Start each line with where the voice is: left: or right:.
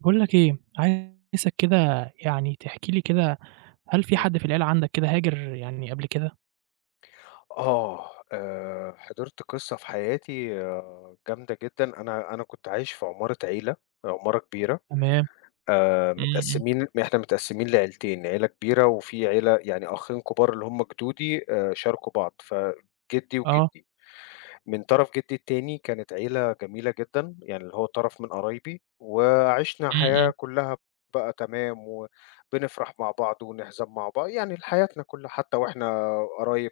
right: باقول لك إيه، عايزك كده يعني تحكي لي كده هل في
left: إمم.
right: حد في العيلة عندك كده هاجر يعني قبل كده؟
left: حضرت قصة في حياتي جامدة جدًا. أنا كنت عايش في عمارة عيلة، عمارة كبيرة.
right: تمام، إمم، إمم،
left: إحنا متقسّمين لعيلتين، عيلة كبيرة وفي عيلة يعني أخين كبار اللي هم جدودي شاركوا بعض، فجدي
right: آه،
left: وجدي. من طرف جدي التاني كانت عيلة جميلة جدًا، يعني اللي هو طرف من قرايبي، وعِشنا
right: إمم،
left: حياة
right: إمم،
left: كلّها بقى تمام، وبنفرح مع بعض ونحزن مع بعض، يعني حياتنا كلّها حتى وإحنا قرايب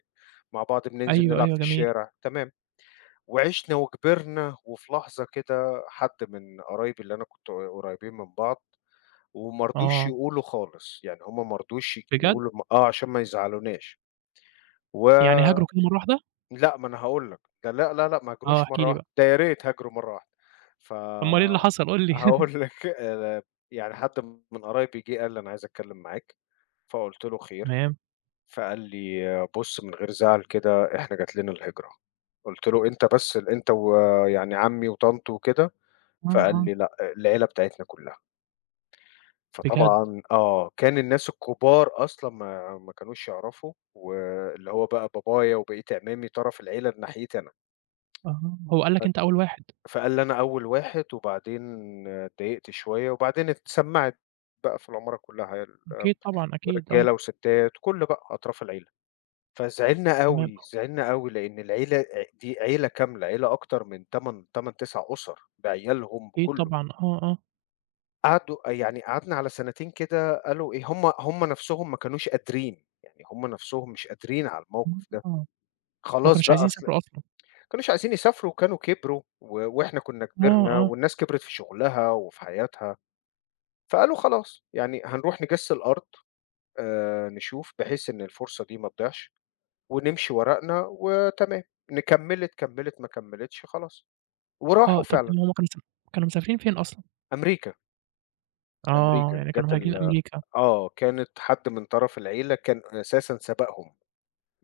left: مع بعض بننزل
right: أيوه،
left: نلعب
right: أيوه
left: في
right: جميل،
left: الشارع، تمام. وعِشنا وكبرنا، وفي لحظة كده حد من قرايبي اللي أنا كنت قريبين من بعض، وما رضوش
right: آه،
left: يقولوا خالص، يعني هُم ما رضوش
right: بجد!
left: يقولوا م آه، عشان ما يزعلوناش. و
right: يعني هاجروا كده مرّة واحدة؟
left: لأ، ما أنا هاقول لك، ده لأ، لأ، لأ، ما
right: آه،
left: هاجروش
right: احكِ
left: مرّة
right: لي
left: واحدة،
right: بقى،
left: ده يا ريت هاجروا مرّة واحدة.
right: أمّال إيه اللي حصل
left: فهاقول
right: قُل لي؟
left: لك يعني حد من قرايبي جِه قال لي: "أنا عايز أتكلّم معاك." فقُلت له: "خير."
right: تمام،
left: فقال لي: "بُص من غير زعل كده، إحنا جات لنا الهجرة." قُلت له: "أنت بس أنت ويعني عمي وطنط وكده؟"
right: آه،
left: فقال
right: آه،
left: لي: "لأ، العيلة بتاعتنا كُلّها."
right: بجد!
left: فطبعًا كان الناس الكبار أصلًا ما كانوش يعرفوا واللي هو بقى بابايا وبقية أعمامي طرف العيلة لناحيتي أنا.
right: آه، هو قال لك أنت أول واحد،
left: فقال لي: "أنا أول واحد." وبعدين اتضايقت شوية، وبعدين اتسمّعت بقى في العمارة كلّها
right: أكيد طبعًا، أكيد آه،
left: رجالة وستات، كل بقى أطراف العيلة. فزعلنا
right: تمام،
left: أوي، زعلنا أوي، لإن العيلة دي عيلة كاملة، عيلة أكتر من 8، 9 أُسَر بعيالهم
right: أكيد
left: بكلّه.
right: طبعًا، آه، آه،
left: قعدوا يعني قعدنا على سنتين كده قالوا إيه، هم نَفْسهم ما كانوش قادرين، يعني هم نَفْسهم مش قادرين على
right: إمم،
left: الموقف ده.
right: آه، ما
left: خلاص
right: كانوش
left: بقى
right: عايزين
left: أصل
right: يسافروا أصلًا،
left: كانوش عايزين يسافروا وكانوا كبروا وإحنا كُنّا
right: آه،
left: كبرنا
right: آه،
left: والناس كبرت في شُغلها وفي حياتها، فقالوا خلاص يعني هنروح نجِس الأرض نشوف بحيث إن الفرصة دي ما تضيعش ونمشي ورقنا وتمام. كمِّلت، ما كمِّلتش خلاص.
right: آه،
left: وراحوا
right: طَب
left: فعلًا
right: تمام هُم كانوا كانوا مسافرين فين أصلًا؟
left: أمريكا.
right: آه،
left: أمريكا
right: يعني كانوا
left: جات
right: مهاجرين
left: ال
right: أمريكا،
left: آه، كانت حد من طرف العيلة كان أساسًا سبقهم.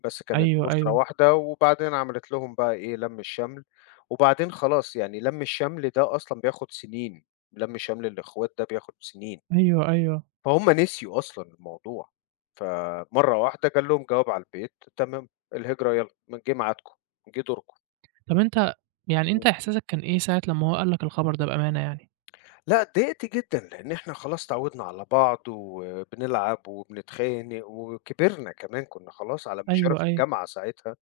left: بس كانت
right: أيوه،
left: أسرة
right: أيوه.
left: واحدة، وبعدين عملت لهم بقى إيه، لَم الشمل. وبعدين خلاص يعني لَم الشمل ده أصلًا بياخد سنين، لَم شمل الإخوات ده بياخد سنين.
right: أيوه، أيوه.
left: فهُم نسيوا أصلًا الموضوع، فمرّة واحدة جه لهم جواب على البيت تمام، الهجرة يالّا جِه ميعادكم، جِه دوركم.
right: طَب أنت يعني أنت
left: إمم.
right: إحساسك كان إيه ساعة لمّا هو قال لك الخبر ده بأمانة يعني؟
left: لأ اتضايقت جدًا، لإن إحنا خلاص اتعودنا على بعض، وبنلعب وبنتخانق وكبرنا كمان، كنا خلاص على مشارف
right: أيوه، أيوه.
left: الجامعة ساعتها.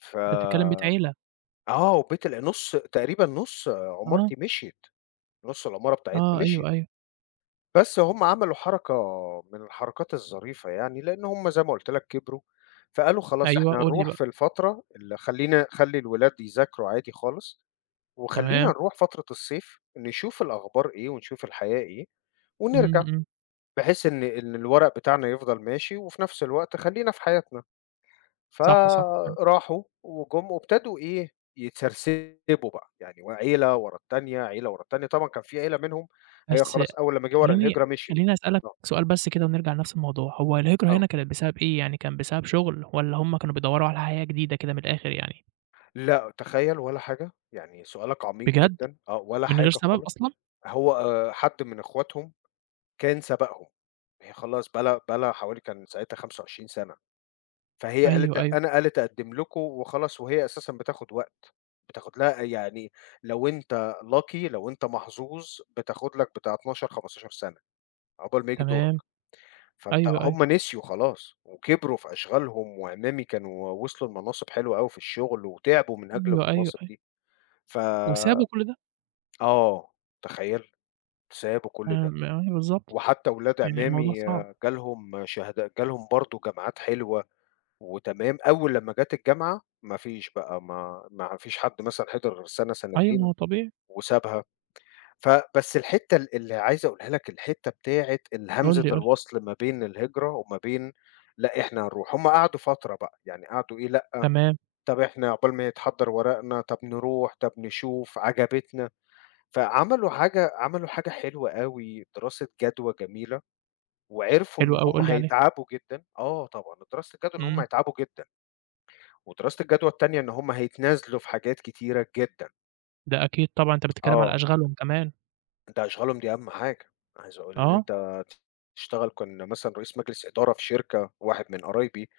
left: ف
right: أنت بتتكلّم بيت عيلة.
left: آه، وبيت ال نُص تقريبًا نُص
right: آه،
left: عمارتي مشيت، نُص العمارة بتاعتنا
right: آه، أيوه،
left: مشيت.
right: أيوه.
left: بس هم عملوا حركة من الحركات الظريفة يعني، لإن هم زي ما قُلت لك كبروا، فقالوا خلاص
right: أيوه،
left: إحنا
right: قُل لي
left: هنروح
right: بقى.
left: في الفترة اللي خلّي الولاد يذاكروا عادي خالص، وخلّينا
right: تمام.
left: نروح فترة الصيف نشوف الأخبار إيه ونشوف الحياة إيه
right: إمم،
left: ونرجع،
right: إمم.
left: بحيث إن الورق بتاعنا يفضل ماشي وفي نفس الوقت خلّينا في حياتنا.
right: صح، صح فعلًا.
left: فراحوا وجُم وابتدوا إيه، يتسرسبوا بقى، يعني و عيلة ورا التانية، عيلة ورا التانية، طبعًا كان في عيلة منهم هي
right: بس
left: خلاص أول لمّا جه ورق
right: خلّيني
left: الهجرة مشيت.
right: خلّيني أسألك
left: آه،
right: سؤال بس كده ونرجع لنفس الموضوع، هو الهجرة
left: آه،
right: هنا كانت بسبب إيه؟ يعني كان بسبب شُغل والّا هم كانوا بيدوّروا على حياة جديدة كده من الآخِر يعني؟
left: لأ تخيّل ولا حاجة، يعني سؤالك عميق
right: بجد!
left: جدًا، ولا
right: من غير
left: حاجة
right: سبب
left: خالص.
right: أصلًا؟
left: هو حد من إخواتهم كان سبقهم، هي خلاص بقى لها حوالي كان ساعتها 25 سَنة. فهي قالت
right: أيوه، أيوه.
left: أنا قالت أقدّم لكم وخلاص، وهي أساسًا بتاخد وقت. بتاخد لها يعني لو أنت lucky لو أنت محظوظ بتاخد لك بتاع 12، 15 سَنة عقبال ما ييجي دورك.
right: تمام. أيوه، أيوه.
left: هم نسيوا خلاص وكبروا في أشغالهم، وعمامي كانوا وصلوا لمناصب حلوة أوي في الشغل وتعبوا من أجل
right: أيوه، أيوه،
left: المناصب
right: أيوه.
left: دي. ف
right: وسابوا كل ده؟
left: آه، تخيّل! سابوا كل ده،
right: آمم، أيوه بالضبط.
left: وحتى ولاد
right: يعني الموضوع
left: عمامي
right: صعب.
left: جالهم برضه جامعات حلوة. وتمام، أول لمّا جات الجامعة ما فيش بقى، ما فيش حد مثلًا حِضِر غير سَنة،
right: أيوه، ما
left: سَنتين
right: هو طبيعي.
left: وسابها. فبس الحتّة ال اللي عايز أقولها لك، الحتّة بتاعة
right: قُل
left: همزة
right: لي، قُل لي.
left: الوصل ما بين الهجرة وما بين لأ، إحنا هنروح. هم قعدوا فترة بقى، يعني قعدوا إيه، لأ،
right: تمام،
left: طَب إحنا عقبال ما يتحضّر ورقنا، طَب نروح، طَب نشوف، عجبتنا. فعملوا حاجة عملوا حاجة حلوة أوي، دراسة جدوى جميلة وعرفوا إن
right: حلو أوي،
left: هم
right: قُل لي عليها.
left: هيتعبوا جدًا آه طبعًا، دراسة الجدوى إن هم
right: إمم،
left: هيتعبوا جدًا. ودراسة الجدوى التانية إن هم هيتنازلوا في حاجات كتيرة جدًا.
right: ده أكيد طبعًا، أنت بتتكلم على
left: آه،
right: أشغالهم كمان.
left: أنت أشغالهم دي أهم حاجة، عايز أقول إن
right: آه،
left: أنت تشتغل كان مثلًا رئيس مجلس إدارة في شركة، واحد من قرايبي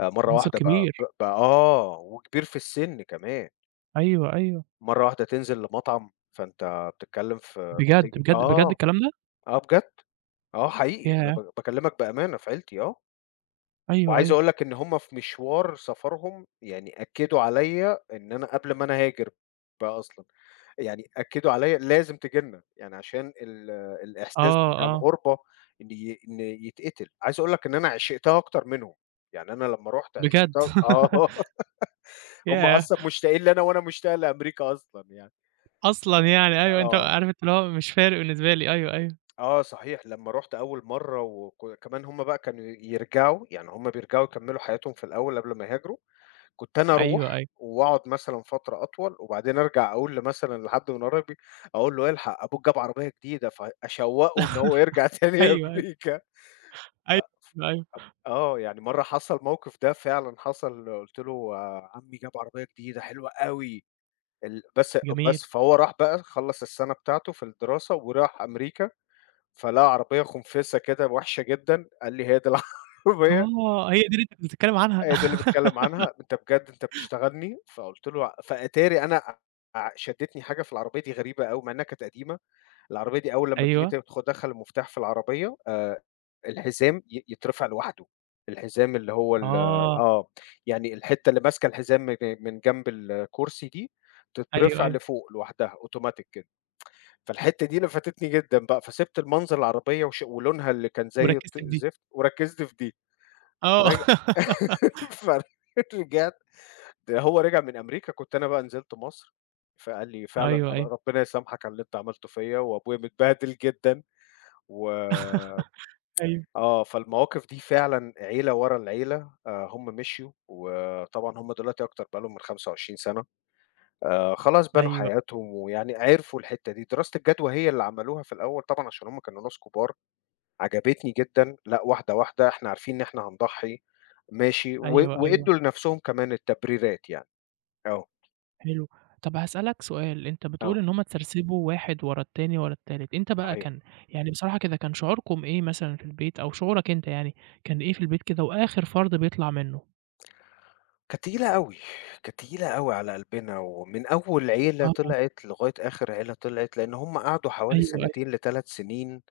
left: مرّة
right: منصب
left: واحدة بقى ب
right: كبير.
left: بقى آه، وكبير في السن كمان،
right: أيوه، أيوه.
left: مرّة واحدة تنزل لمطعم، فأنت بتتكلم في
right: بجد،
left: بتيجي
right: بجد، بجد الكلام ده؟
left: آه بجد، آه حقيقي أنا
right: ياه!
left: باكلمك بأمانة في عيلتي.
right: أيوه،
left: وعايز
right: أيوه.
left: أقول لك إن هُم في مشوار سفرهم يعني أكّدوا عليَّ إن أنا قبل ما أنا أهاجر بقى أصلًا، يعني أكّدوا عليَّ لازم تيجي لنا، يعني عشان الإحساس
right: آه،
left: بتاع
right: آه،
left: الغربة إن يتقتل. عايز أقول لك إن أنا عشقتها أكتر منهم، يعني أنا لمّا رُحت
right: بجد
left: عشقتها هُم
right: ياه!
left: أصلًا مشتاقين لي أنا وأنا مشتاق لأمريكا أصلًا يعني. ف
right: أصلًا يعني أيوه، أنت
left: آه،
right: عارف أنت اللي هو مش فارق بالنسبة لي، أيوه، أيوه،
left: آه صحيح، لمّا رُحت أول مرّة كمان هُم بقى كانوا يرجعوا، يعني هُم بيرجعوا يكمّلوا حياتهم في الأول قبل ما يهاجروا كنت أنا
right: أيوه،
left: أروح
right: أيوه،
left: وأقعد مثلًا فترة أطول، وبعدين أرجع أقول مثلًا لحد من قرايبي، أقول له: "الحق أبوك جاب عربية جديدة." فأشوّقه إن هو يرجع تاني
right: أيوه، أيوه،
left: أمريكا. ف
right: أيوه، أيوه،
left: آه، يعني مرّة حصل الموقف ده فعلًا حصل، قُلت له: "عمي جاب عربية جديدة حلوة أوي." ال بس
right: جميل.
left: بس فهو راح بقى خلّص السنة بتاعته في الدراسة وراح أمريكا، فلقى عربية خُنفِسة كده وحشة جدًا، قال لي: "هي دي العربية؟"
right: آه، هي دي اللي أنت كنت بتتكلم عنها.
left: هي دي اللي باتكلّم عنها، أنت بجد أنت بتشتغلني. فقُلت له ع فأتاري أنا شدّتني حاجة في العربية دي غريبة أوي، مع إنها كانت قديمة. العربية دي أول لمّا تيجي
right: أيوه،
left: تدخ تدخّل دخل المفتاح في العربية الحزام يترفع لوحده، الحزام اللي هو ال
right: آه،
left: آه، يعني الحتّة اللي ماسكة الحزام من جنب الكرسي دي،
right: أيوه،
left: تترفع
right: أيوه،
left: لفوق لوحدها أوتوماتيك كده. فالحتّة دي اللي فاتتني جدًا بقى، فسِبت المنظر العربية ولونها اللي كان زي
right: وركّزت في
left: الطين
right: دي.
left: الزفت وركّزت في دي.
right: آه،
left: فرج فرجعت ده هو رجع من أمريكا، كنت أنا بقى نزلت مصر، فقال لي: "فعلًا
right: أيوه،
left: الله
right: أيوه،
left: ربنا يسامحك على اللي أنت عملته فيّا، وأبويا متبهدل جدًا." و
right: أيوه.
left: آه، فالمواقف دي فعلًا عيلة ورا العيلة. هم مشيوا، وطبعًا هم دلوقتي أكتر بقى لهم من 25 سنة. خلاص بنوا
right: أيوه،
left: حياتهم، ويعني عرفوا الحتّة دي. دراسة الجدوى هي اللي عملوها في الأول طبعًا عشان هم كانوا ناس كبار، عجبتني جدًا، لأ واحدة، واحدة، إحنا عارفين إن إحنا هنضحّي ماشي،
right: أيوه، أيوه،
left: وإدّوا لنَفْسهم كمان التبريرات يعني. آه،
right: حلو. طَب هاسألك سؤال، أنت بتقول
left: آه،
right: إن هُم اتسرسبوا واحد ورا التاني، ورا التالت، أنت بقى
left: صحيح.
right: كان يعني بصراحة كده كان شعوركم إيه مثلًا في البيت أو شعورك أنت يعني، كان إيه في البيت كده وآخر فرد بيطلع منه؟
left: كانت تقيلة أوي، كانت تقيلة أوي على قلبنا، ومن أول عيلة
right: آه،
left: طلعت لغاية آخر عيلة طلعت، لإن هم قعدوا حوالي
right: أيوه، أيوه،
left: سنتين ل3 سنين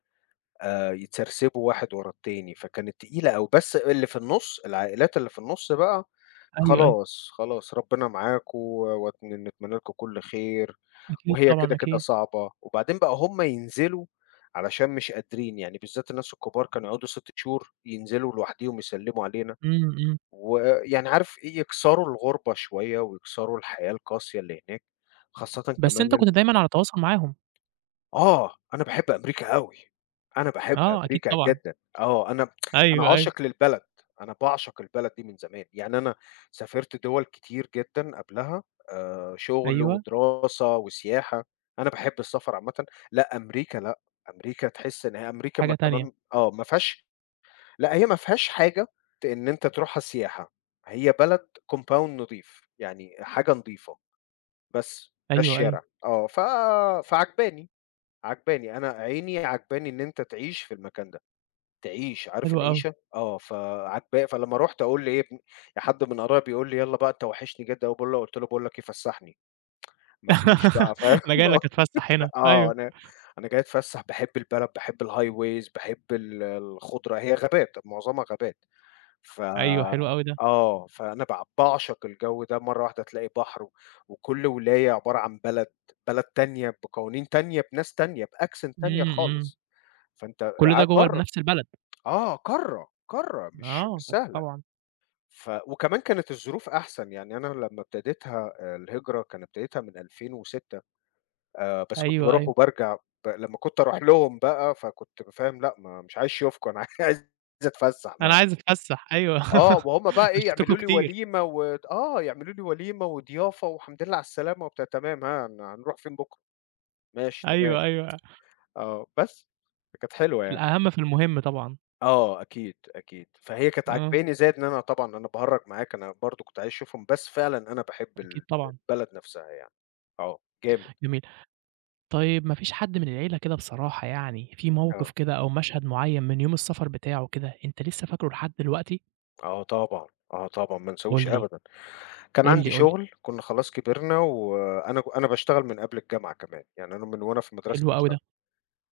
left: يتسرسبوا واحد ورا التاني. فكانت تقيلة أوي، بس اللي في النُص العائلات اللي في النُص بقى
right: أيوه، أيوه،
left: خلاص، خلاص ربنا معاكم ونتمنى لكم كل خير.
right: أكيد
left: وهي
right: طبعًا،
left: كده، كده
right: أكيد.
left: صعبة، وبعدين بقى هم ينزلوا علشان مش قادرين، يعني بالذات الناس الكبار كانوا يقعدوا 6 شهور ينزلوا لوحديهم يسلّموا علينا،
right: إمم، إمم.
left: ويعني عارف إيه، يكسروا الغُربة شوية ويكسروا الحياة القاسية اللي هناك، خاصةً
right: بس
left: كمان
right: أنت كنت
left: إن
right: دايمًا على تواصل معاهم.
left: أنا باحب أمريكا أوي، أنا باحب
right: آه، أكيد
left: أمريكا
right: طبعًا.
left: جدًا. أنا
right: أيوه، أيوه،
left: عاشق للبلد، أنا باعشق البلد دي من زمان، يعني أنا سافرت دول كتير جدًا قبلها شغل
right: أيوه،
left: ودراسة وسياحة، أنا باحب السفر عامةً. لأ أمريكا لأ، أمريكا تحس إن هي أمريكا ما
right: حاجة تانية.
left: كمان آه، ما فيهاش لأ هي ما فيهاش حاجة إن أنت تروحها سياحة، هي بلد compound نضيف، يعني حاجة نضيفة، بس ده
right: أيوه، أيوه،
left: الشارع. آه، ف فعاجباني. عاجباني، أنا عيني عاجباني إن أنت تعيش في المكان ده، تعيش، عارف
right: حلو أوي.
left: العيشة؟ آه، فعاجبا فلمّا رُحت أقول لإيه ابن يا حد من قرايبي يقول لي: "يالّا بقى أنت وحشني جدًا." باقول له قُلت له: "باقول لك إيه فسّحني." ما فيش بقى فاهم؟
right: أنا جاي لك أتفسح هنا.
left: آه،
right: أيوه،
left: أنا أنا جاي أتفسّح، باحب البلد، باحب الhighways، باحب الخُضرة، هي غابات، معظمها غابات. ف
right: أيوه، حلو أوي ده.
left: آه، فأنا باعشق الجو ده، مرّة واحدة تلاقي بحر وكل ولاية عبارة عن بلد، بلد تانية بقوانين تانية، بناس تانية، بaccent تانية
right: إمم، إمم.
left: خالص. فأنت
right: كل ده جوّه
left: قارة،
right: نفْس البلد.
left: قارة، قارة مش
right: آه،
left: مش
right: طب
left: سهلة.
right: طبعًا.
left: وكمان كانت الظروف أحسن، يعني أنا لمّا ابتديتها الهجرة كان ابتديتها من 2006. بس كنت
right: أيوه،
left: باروح
right: أيوه.
left: وبارجع لمّا كنت أروح لهم بقى فكنت فاهم لأ ما مش عايز يوفْكوا أنا عايز أتفسّح
right: أنا
left: ما
right: عايز أتفسّح أيوه.
left: وهُم
right: أنا
left: بقى إيه
right: شُفتكم
left: يعملوا لي
right: كتير.
left: وليمة و آه، يعملوا لي وليمة وضيافة والحمد لله على السلامة وبتاع تمام ها هن هنروح فين بُكرة؟ ماشي تمام.
right: أيوه، أيوه.
left: آه، بس فكانت حلوة يعني.
right: الأهم في المهم طبعًا.
left: أكيد، أكيد. فهي كانت
right: آه،
left: عاجباني زائد إن أنا طبعًا أنا باهرّج معاك، أنا برضه كنت عايز أشوفهم، بس فعلًا أنا باحب
right: أكيد طبعًا.
left: البلد نفسها يعني. آه، جامد.
right: جميل. طيب ما فيش حد من العيلة كده بصراحة يعني في موقف
left: آه،
right: كده أو مشهد معيّن من يوم السفر بتاعه كده أنت لسه فاكره لحد دلوقتي؟
left: آه طبعًا، طبعًا، ما انساهوش
right: قُل لي،
left: أبدًا. كان
right: قُل
left: عندي
right: لي، قُل لي.
left: شغل، كُنّا خلاص كبرنا وأنا أنا باشتغل من قبل الجامعة كمان، يعني أنا من وأنا في المدرسة
right: حلو أوي
left: باشتغل.
right: ده.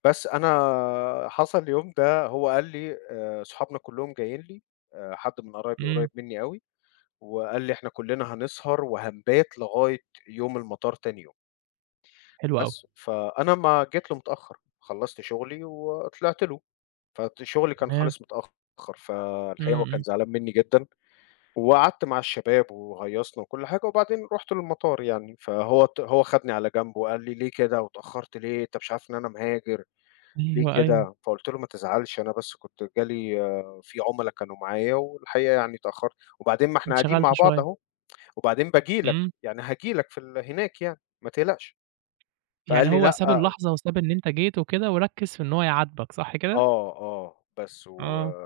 left: بس أنا حصل اليوم ده هو قال لي صحابنا كلّهم جايين لي، حد من قرايبي
right: إمم،
left: قريب منّي أوي، وقال لي: "إحنا كلّنا هنسهر وهنبات لغاية يوم المطار تاني يوم."
right: حلو أوي.
left: بس، فأنا ما جيت له متأخّر، خلّصت شغلي وطلعت له، فشغلي كان
right: تمام.
left: خالص متأخّر. فالحقيقة
right: إمم،
left: هو كان
right: إمم.
left: زعلان منّي جدًا، وقعدت مع الشباب وهيصنا وكل حاجة، وبعدين رُحت للمطار يعني، فهو هو خدني على جنب وقال لي: "ليه كده واتأخّرت ليه؟ أنت مش عارف إن أنا مهاجر، ليه
right: أيوه، أيوه.
left: كده؟" فقُلت له: "ما تزعلش أنا بس كنت جالي في عُملا كانوا معايا والحقيقة يعني اتأخّرت، وبعدين ما إحنا قاعدين
right: انشغلت
left: مع بعض
right: شوية.
left: أهو، وبعدين باجي لك،
right: إمم.
left: يعني هاجي لك في هناك يعني، ما تقلقش."
right: يعني
left: فقال لي:
right: هو
left: "لأ."
right: ساب اللحظة وساب إن أنت جيت وكده وركّز في إن هو يعاتبك، صح كده؟
left: آه، آه، بس و
right: آه.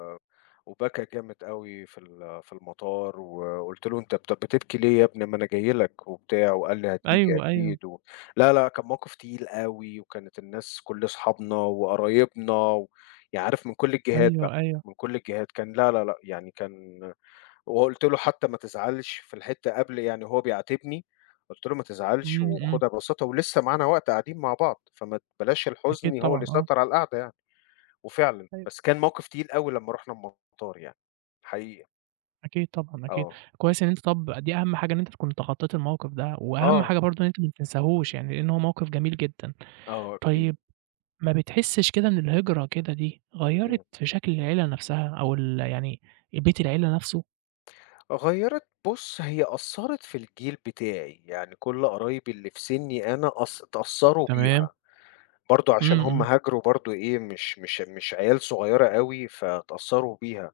left: وبكى جامد أوي في في المطار، وقُلت له: "أنت بتبكي ليه يا ابني ما أنا جاي لك." وبتاع، وقال لي: "هتيجي
right: أيوه، أيوه.
left: أكيد." و لا، لأ، كان موقف تقيل أوي، وكانت الناس كل أصحابنا وقرايبنا يعني عارف من كل الجهات
right: أيوه،
left: بقى،
right: أيوه.
left: من كل الجهات كان لا، لا، لأ، يعني كان وقُلت له حتى ما تزعلش في الحتة قبل يعني هو بيعاتبني، قُلت له: "ما تزعلش
right: إمم، إمم.
left: وخُدها ببساطة ولسه معانا وقت قاعدين مع بعض، فما بلاش
right: أكيد
left: الحزن هو اللي
right: طبعًا آه.
left: يسيطر على القعدة يعني." وفعلًا،
right: أيوه،
left: بس كان موقف تقيل أوي لمّا رُحنا المطار يعني، حقيقي.
right: أكيد طبعًا أكيد.
left: آه،
right: كويس إن أنت طَب دي أهم حاجة إن أنت تكون تخطّيت الموقف ده، وأهم
left: آه،
right: حاجة برضه إن أنت ما تنساهوش يعني، لإن هو موقف جميل جدًا.
left: أكيد.
right: طيب ما بتحسّش كده إن الهجرة كده دي غيّرت
left: إمم.
right: في شكل العيلة نَفْسها أو يعني بيت العيلة نَفْسه؟
left: غيّرِت بُص هي أثّرت في الجيل بتاعي، يعني كل قرايبي اللي في سني أنا اتأثّروا
right: تمام.
left: بيها، برضه عشان
right: إمم،
left: هم
right: إمم.
left: هاجروا برضه إيه مش عيال صغيّرة أوي، فاتأثّروا بيها.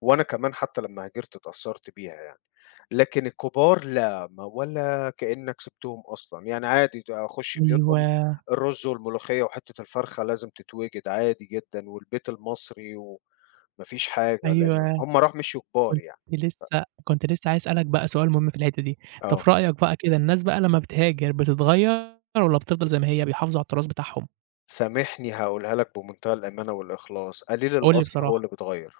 left: وأنا كمان حتى لمّا هاجرت اتأثّرت بيها يعني، لكن الكبار لا، ما ولا كإنّك سِبتهم أصلًا، يعني عادي ده أخُش بيوتهم
right: أيوه،
left: الرُز والملوخية وحتّة الفرخة لازم تتوجد عادي جدًا والبيت المصري وما فيش حاجة، لإن
right: أيوه.
left: هم راحوا مشيوا كبار
right: كنت
left: يعني.
right: لسه كنت لسه عايز أسألك بقى سؤال مهم في الحتّة دي، أنت
left: آه،
right: في رأيك بقى كده الناس بقى لمّا بتهاجر بتتغيّر والّا بتفضل زي ما هي بيحافظوا على التراث بتاعهم؟
left: سامحني هاقولها لك بمنتهى الأمانة والإخلاص، قليل
right: قُل لي
left: الأصل هو
right: بصراحة.
left: اللي بيتغيّر.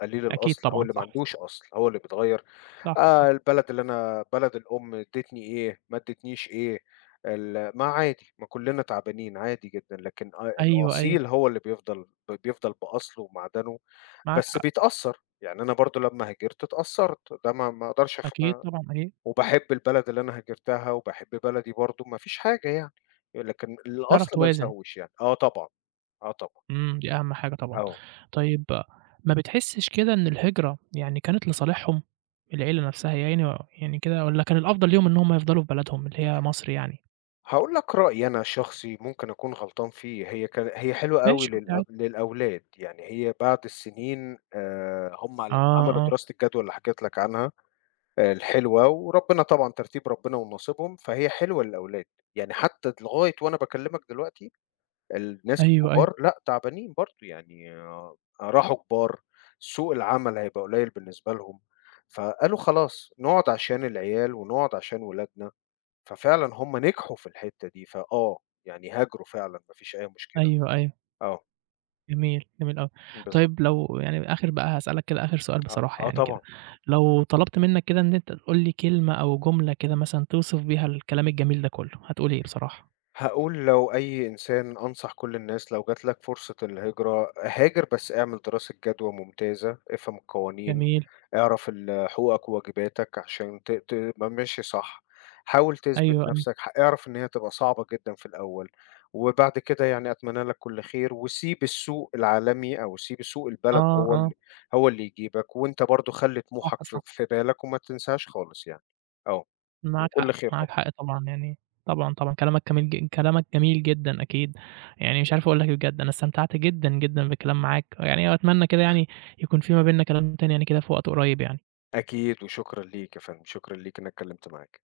left: قليل
right: أكيد
left: الأصل، هو
right: طبعًا،
left: اللي ما
right: صح،
left: عندوش
right: صح،
left: أصل، هو اللي بيتغيّر.
right: صح، صح،
left: البلد اللي أنا بلد الأم ادّتني إيه، ما ادّتنيش إيه، ما عادي، ما كُلّنا تعبانين عادي جدًا، لكن
right: أيوه، أيوه،
left: الأصيل هو اللي بيفضل بأصله ومعدنه.
right: معاك
left: بس
right: حق،
left: بيتأثّر. يعني أنا برضه لمّا هاجرت اتأثّرت، ده ما أقدرش أخ
right: أكيد طبعًا، أكيد،
left: وباحب البلد اللي أنا هاجرتها وباحب بلدي برضه، ما فيش حاجة يعني، لكن
right: تعرف
left: الأصل ما
right: توازن،
left: انساهوش يعني. آه طبعًا، آه طبعًا،
right: إمم، دي أهم حاجة طبعًا.
left: آه.
right: طيب ما بتحسّش كده إن الهجرة يعني كانت لصالحهم، العيلة نفسها يعني يعني كده والّا كان الأفضل ليهم إن هم يفضلوا في بلدهم اللي هي مصر يعني؟
left: هاقول لك رأيي أنا شخصي ممكن أكون غلطان فيه، هي حلوة أوي
right: ماشي، قُل لي عادي.
left: للأولاد، يعني هي بعد السنين هم لمّا
right: آه،
left: عملوا
right: آه،
left: دراسة الجدوى اللي حكيت لك عنها الحلوة، وربنا طبعًا ترتيب ربنا ونصيبهم، فهي حلوة للأولاد. يعني حتى لغاية وأنا باكلمك دلوقتي الناس
right: أيوه، أيوه،
left: الكبار لأ تعبانين برضه، يعني راحوا كبار، سوق العمل هيبقى قليل بالنسبة لهم، فقالوا خلاص نقعد عشان العيال ونقعد عشان ولادنا. ففعلًا هم نجحوا في الحتّة دي. يعني هاجروا فعلًا ما فيش أي مشكلة.
right: أيوه، أيوه.
left: آه،
right: جميل، جميل أوي.
left: بالضبط.
right: طيب لو يعني آخر بقى هاسألك كده آخر سؤال
left: آه،
right: بصراحة
left: آه
right: يعني كده،
left: طبعًا.
right: لو طلبت منّك كده إن أنت تقول لي كلمة أو جملة كده مثلًا توصف بيها الكلام الجميل ده كلّه، هتقول إيه بصراحة؟
left: هاقول لو أي إنسان أنصح كل الناس لو جات لك فرصة الهجرة، هاجر بس اعمل دراسة جدوى ممتازة، افهم القوانين،
right: جميل،
left: اعرف حقوقك وواجباتك عشان تبقى ماشي صح، حاول تثبت
right: أيوه، أيوه.
left: نفسك، اعرف إن هي هتبقى صعبة جدًا في الأول. وبعد كده يعني أتمنى لك كل خير، وسيب السوق العالمي أو سيب سوق البلد
right: آه، آه،
left: هو اللي يجيبك، وأنت برضه خلّي
right: صح،
left: طموحك في
right: صح،
left: في بالك وما تنساهاش خالص يعني. آه،
right: معاك حق،
left: وكل خير
right: معاك
left: طبعًا.
right: حق طبعًا يعني طبعًا، طبعًا كلامك جميل جدًا أكيد، يعني مش عارف أقول لك إيه بجد، أنا استمتعت جدًا، جدًا بالكلام معاك، يعني وأتمنى كده يعني يكون في ما بيننا كلام تاني يعني كده في وقت قريب يعني.
left: أكيد وشكرًا ليك يا فندم، شكرًا ليك إن أنا اتكلمت معاك.